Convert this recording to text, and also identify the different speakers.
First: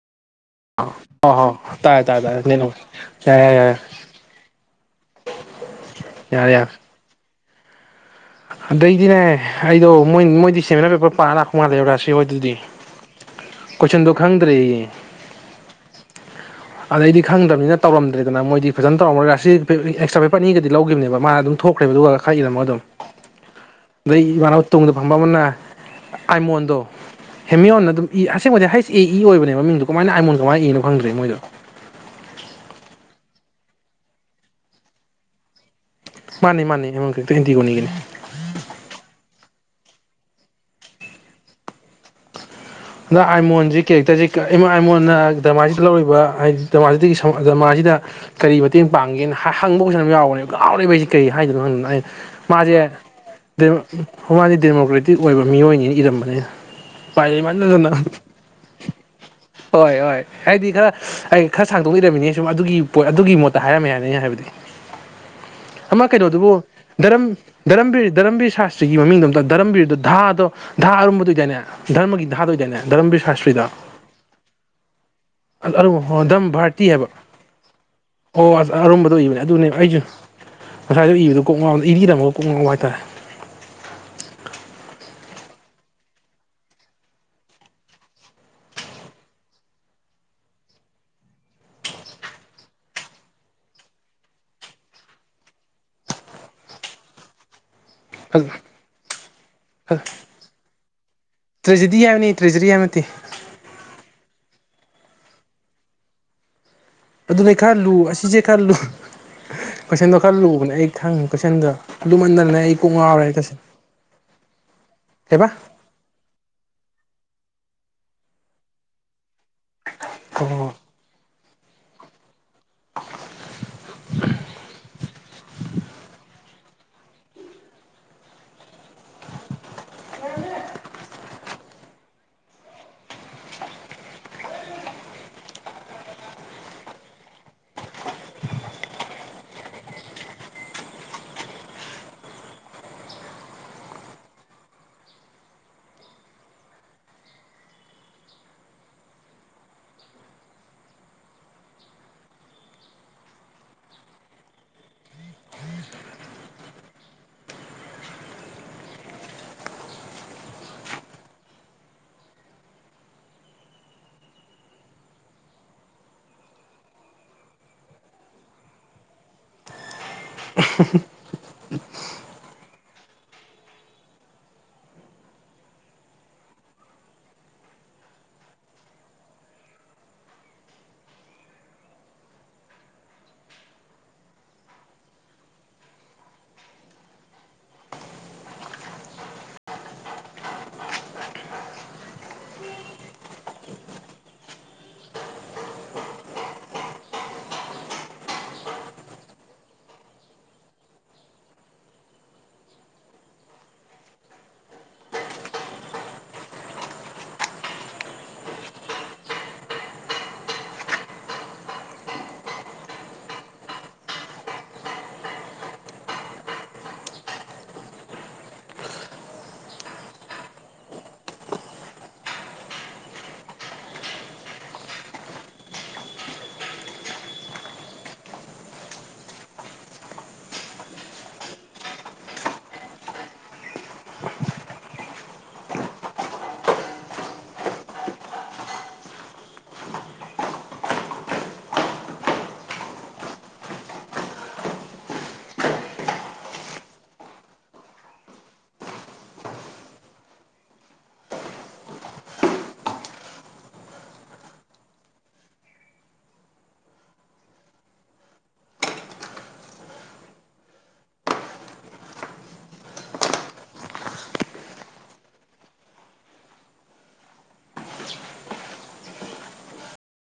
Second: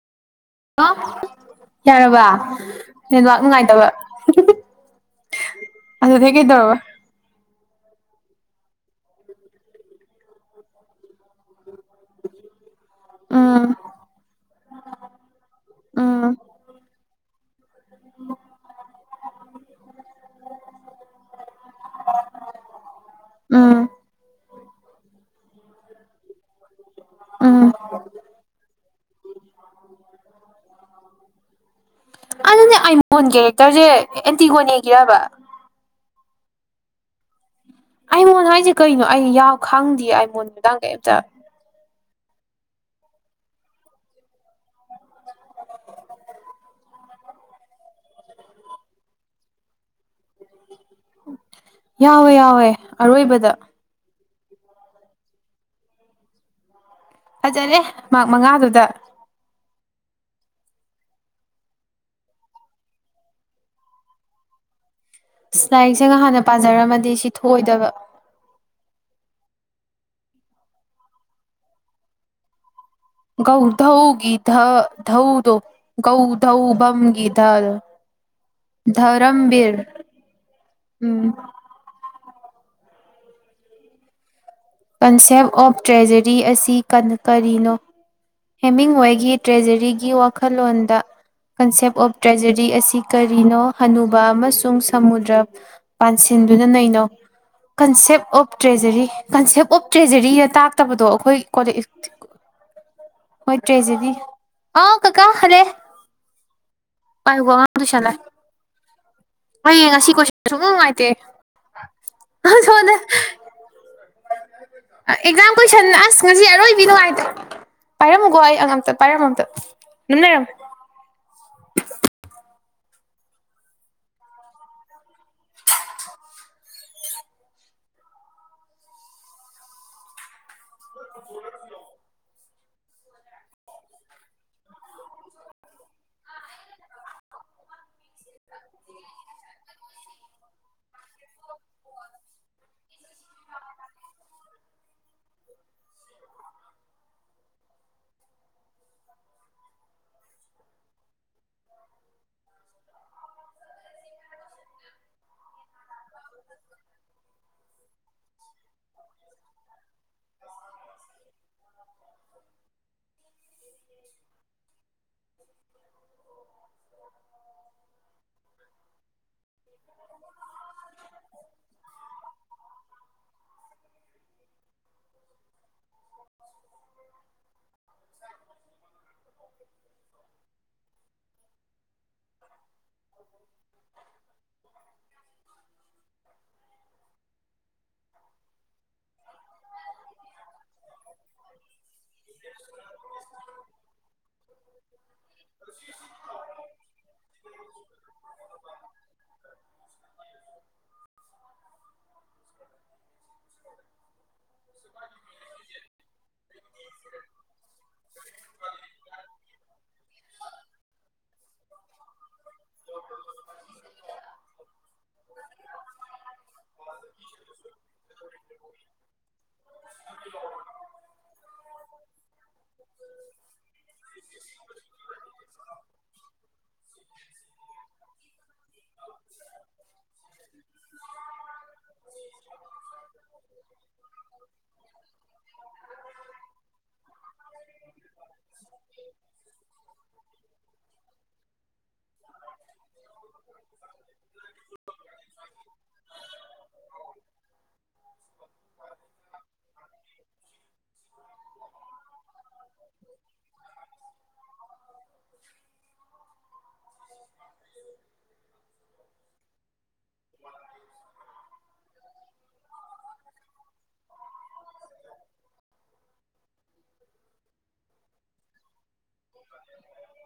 Speaker 1: ꯑꯣ
Speaker 2: ꯍꯜꯂꯣ
Speaker 1: ꯍꯣ ꯇꯥꯔꯦ ꯇꯥꯔꯦ
Speaker 2: ꯌꯥꯔꯕ
Speaker 1: ꯇꯥꯔꯦ ꯅꯦꯠꯋꯥꯛ
Speaker 2: ꯅꯦꯠꯋꯥꯛ
Speaker 1: ꯌꯥꯔꯦ ꯌꯥꯔꯦ ꯌꯥꯔꯦ
Speaker 2: ꯅꯨꯡꯉꯥꯏꯇꯕ ꯑꯗꯨ
Speaker 1: ꯌꯥꯔꯦ ꯌꯥꯔꯦ
Speaker 2: ꯍꯦꯒꯗꯕꯕ
Speaker 1: ꯑꯗꯩꯗꯤꯅꯦ ꯑꯩꯗꯣ ꯃꯣꯏ ꯃꯣꯏꯗꯤ ꯁꯦꯃꯤꯅꯥꯔ ꯄꯦꯄꯔ ꯄꯥ ꯂ ꯉꯥꯜꯂꯦꯕꯧꯔꯥꯁꯤ ꯍ ꯑꯗꯨꯗꯤ
Speaker 2: ꯎꯝ
Speaker 1: ꯀꯣꯏꯁꯟꯗꯣ ꯈꯪꯗ꯭ꯔꯦ
Speaker 2: ꯎꯝ
Speaker 1: ꯑꯗꯩꯗꯤ ꯈꯪꯗꯕꯅꯤꯅ ꯇꯧꯔꯝꯗ꯭ꯔꯗꯅ ꯃꯣꯏꯗꯤ ꯐꯖꯅ ꯇꯧꯔꯝꯃꯒ ꯁꯤ ꯑꯦꯛꯁꯇ꯭ꯔꯥ ꯄꯦꯄꯔ ꯑꯅꯤꯒꯗꯤ ꯂꯧꯈꯤꯕꯅꯦ ꯃꯥꯅ ꯑꯗꯨꯝ ꯊꯣꯛꯈ꯭ꯔꯦꯕ ꯑꯗꯨꯒ ꯈꯔ ꯏꯔꯃꯣ ꯑꯗꯨꯝ
Speaker 2: ꯎ
Speaker 1: ꯑꯗꯩ ꯏꯃꯥꯟꯅꯕ ꯇꯨꯡꯗ ꯐꯪꯕ ꯑꯃꯅ ꯑꯥꯏꯃꯣꯟꯗꯣ
Speaker 2: ꯎꯝ
Speaker 1: ꯍꯦꯃꯤꯌꯣꯟꯅ ꯑꯗꯨꯝ ꯏ ꯑꯁꯦꯡꯕꯗꯤ ꯍꯩꯁ ꯑꯦ ꯏ ꯑꯣꯏꯕꯅꯦ ꯃꯃꯤꯡꯗꯨꯣ ꯀꯃꯥꯏꯅ ꯑꯥꯏꯃꯣꯟ ꯀꯃꯥꯏꯅ ꯏꯅꯣ ꯐꯪꯗ꯭ꯔꯦ ꯃꯣꯏꯗꯣ
Speaker 2: ꯑꯗꯨꯅꯦ ꯑꯥꯏꯃꯣꯟ ꯀꯦꯔꯦꯛꯇꯔꯁꯦ ꯑꯦꯟꯇꯤꯒꯣꯟ ꯌꯦꯒꯤꯔꯕ
Speaker 1: ꯃꯥꯅꯤ ꯃꯥꯅꯤꯃꯪ
Speaker 2: ꯑꯩꯉꯣꯟ ꯍꯥꯏꯁꯦ ꯀꯩꯅꯣ ꯑꯩ ꯌꯥ ꯈꯪꯗꯦ ꯑꯩ ꯃꯣꯟ ꯅꯨꯃꯤꯗꯥꯡ ꯀꯩꯝꯇ
Speaker 1: ꯑꯗ ꯑꯥꯏꯃꯣꯟꯁꯤ ꯀꯦꯔꯦꯛꯇꯔꯁꯤꯥꯏꯣꯟꯅ ꯗꯃꯥꯁꯤꯗ ꯂꯧꯔꯤꯕ ꯍꯥꯏꯁꯤꯥ ꯁꯤꯗ ꯀꯔꯤ ꯃꯇꯦꯡ ꯄꯥꯡꯒꯦꯅ ꯍꯪꯕ ꯍꯧꯖꯤꯅ ꯑꯃ ꯌꯥꯎꯕꯅꯦꯕ ꯉꯥꯎꯔꯤꯕꯁꯤ ꯀꯔꯤ ꯍꯥꯏꯒꯅꯣ
Speaker 2: ꯌꯥꯎꯋꯦ ꯌꯥꯎꯋꯦ
Speaker 1: ꯃꯥꯁꯦ
Speaker 2: ꯑꯔꯣꯏꯕꯗ
Speaker 1: ꯃꯥꯗꯤ ꯗꯦꯃꯣꯀ꯭ꯔꯦꯇꯤꯛ ꯑꯣꯏꯕ ꯃꯤꯑꯣꯏꯅꯤꯅ ꯏꯔꯝꯕꯅꯤꯅ
Speaker 2: ꯐꯖꯅꯦꯦ ꯃ ꯃꯉꯥꯗꯨꯗ
Speaker 1: ꯍꯣꯏ ꯍꯣꯏ ꯍꯥꯏꯗꯤ ꯈꯔ ꯑꯩ ꯈꯔ ꯁꯥꯡꯗꯣꯛꯏꯔꯃꯤꯅꯦ ꯁꯨꯝ ꯑꯗꯨꯒꯤ ꯄꯣꯠ ꯑꯗꯨꯒꯤ ꯃꯣꯠꯇ ꯍꯥꯏꯔꯝꯃꯦ ꯍꯥꯏꯅ ꯑꯩꯅ ꯍꯥꯏꯕꯗꯤ
Speaker 2: [unintelligible]
Speaker 1: ꯑꯃ
Speaker 2: ꯂꯥꯏꯔꯤꯛꯁꯦꯒ ꯍꯥꯟꯅ
Speaker 1: ꯀꯩꯅꯣꯗꯨꯕꯨꯔ
Speaker 2: ꯄꯥꯖꯔꯝꯃꯗꯤ ꯁꯤ ꯊꯣꯛꯑꯣꯏꯗꯕ
Speaker 1: ꯙꯔꯝꯕꯤꯔ ꯁꯥ ꯁꯤꯒꯤ ꯃꯃꯤꯡꯣꯝꯇ ꯗꯙꯔꯝꯕꯤꯔꯗꯨꯣ ꯙꯥꯗꯣ ꯙꯥ ꯑꯔꯨꯝꯝꯕꯗ ꯑꯣꯏꯗꯏꯅꯦ ꯙꯔꯃꯒꯤ ꯥꯗ ꯑꯣꯏꯗꯏꯅꯦ
Speaker 2: ꯧ ꯙꯎꯒꯤ ꯙ ꯙꯧꯗꯧ
Speaker 1: ꯑꯔꯨꯝ
Speaker 2: ꯧ
Speaker 1: ꯙꯔꯝ
Speaker 2: ꯙꯎ
Speaker 1: ꯚꯥꯔꯇꯤ ꯍꯥꯏꯕ
Speaker 2: ꯝꯒꯙ
Speaker 1: ꯑꯣ ꯑꯁ ꯑꯔꯨꯝꯕꯗꯣ ꯏꯕꯅꯦ ꯑꯗꯨꯅꯦꯕ ꯑꯩꯁꯨ ꯉꯁꯥꯏꯗ
Speaker 2: ꯎꯝ
Speaker 1: ꯏꯕꯗꯨꯣ ꯀꯣꯛ ꯉꯗ ꯏꯕꯤꯔꯝꯃ ꯀꯨꯡ ꯍꯥꯏꯇꯥꯔꯦ
Speaker 2: ꯀꯟꯁꯦꯞ ꯑꯣꯞ ꯇ꯭ꯔꯦꯖꯔꯤ ꯑꯁꯤ ꯀ ꯀꯔꯤꯅꯣ ꯍꯦꯃꯤꯡꯋꯦꯒꯤ ꯇ꯭ꯔꯦꯖꯔꯤꯒꯤ ꯋꯥꯈꯜꯂꯣꯟꯗ ꯀꯟꯁꯦꯞ ꯑꯣꯐ ꯇ꯭ꯔꯦꯖꯔꯤ ꯑꯁꯤ ꯀꯔꯤꯅꯣ ꯍꯅꯨꯕ ꯑꯃꯁꯨꯡ ꯁꯃꯨꯗ꯭ꯔ ꯄꯥꯟꯁꯤꯟ ꯗꯨꯅ ꯅꯩꯅꯩꯅꯣ concept of treasury concept of ꯇ꯭ꯔꯦꯖꯔꯤꯅ ꯇꯥꯛꯇꯕꯗꯣ ꯑꯩꯈꯣꯏ ꯀꯣꯂꯦ
Speaker 1: ꯇ꯭ꯔꯦꯖꯤꯗꯤ ꯍꯥꯏꯕꯅꯤ ꯇ꯭ꯔꯦꯖꯤꯗꯤ ꯍꯥꯏꯕ ꯅꯠꯇꯦ
Speaker 2: ꯍꯣꯏ ꯇ꯭ꯔꯦꯖꯔꯤ ꯑꯥꯎ ꯀꯀꯥ ꯍꯂꯦ
Speaker 1: ꯑꯗꯨꯅꯦ ꯈꯜꯂꯨ ꯑꯁꯤꯁꯦ ꯈꯜꯂꯨ
Speaker 2: ꯑꯩ ꯉꯁꯤ
Speaker 1: ꯀꯣꯏꯁꯟꯗꯣ
Speaker 2: ꯀꯣꯏꯁꯟ
Speaker 1: ꯈꯔ
Speaker 2: ꯁꯨꯡꯅꯨꯡ
Speaker 1: ꯂꯨꯕꯅꯦ ꯑꯩ
Speaker 2: ꯅꯨꯡꯉꯥꯏꯇꯦ
Speaker 1: ꯈꯪꯉꯦ ꯀꯣꯏꯁꯟꯗꯣ ꯑꯗꯨꯃꯟꯟꯅꯅꯦ ꯑꯩ ꯀꯣꯛ
Speaker 2: ꯁꯣꯝꯗ
Speaker 1: ꯉꯥꯎꯔꯦ ꯑꯩ ꯀꯁꯟ
Speaker 2: [unintelligible] ꯑꯦꯛꯖꯥꯝ ꯀꯣꯏꯁꯟ ꯑꯁ ꯉꯁꯤ ꯑꯔꯣꯏꯕꯤ ꯅꯨꯡꯉꯥꯏꯇꯦ ꯄꯥꯏꯔꯝꯃꯨꯀꯣ ꯑꯩ ꯑꯝꯇ ꯄꯥꯏꯔꯝꯃꯝꯇ ꯅ
Speaker 1: ꯍꯣꯏ ꯍꯣꯏ [unintelligible] ꯎꯝ
Speaker 2: [unintelligible] [unintelligible] ꯎ [unintelligible] [unintelligible] [unintelligible] [unintelligible] [unintelligible] [unintelligible]
Speaker 1: [unintelligible]
Speaker 2: [unintelligible] [unintelligible] [unintelligible] [inaudible] [unintelligible] [unintelligible] [unintelligible] [inaudible] [inaudible] [inaudible] [inaudible] [inaudible] [inaudible] [inaudible] [inaudible] [inaudible] [inaudible] ꯑ [inaudible] [inaudible] [inaudible] [inaudible]
Speaker 1: [inaudible]
Speaker 2: [inaudible]
Speaker 1: [inaudible]
Speaker 2: [inaudible] [inaudible] [inaudible] [inaudible] [inaudible] [inaudible]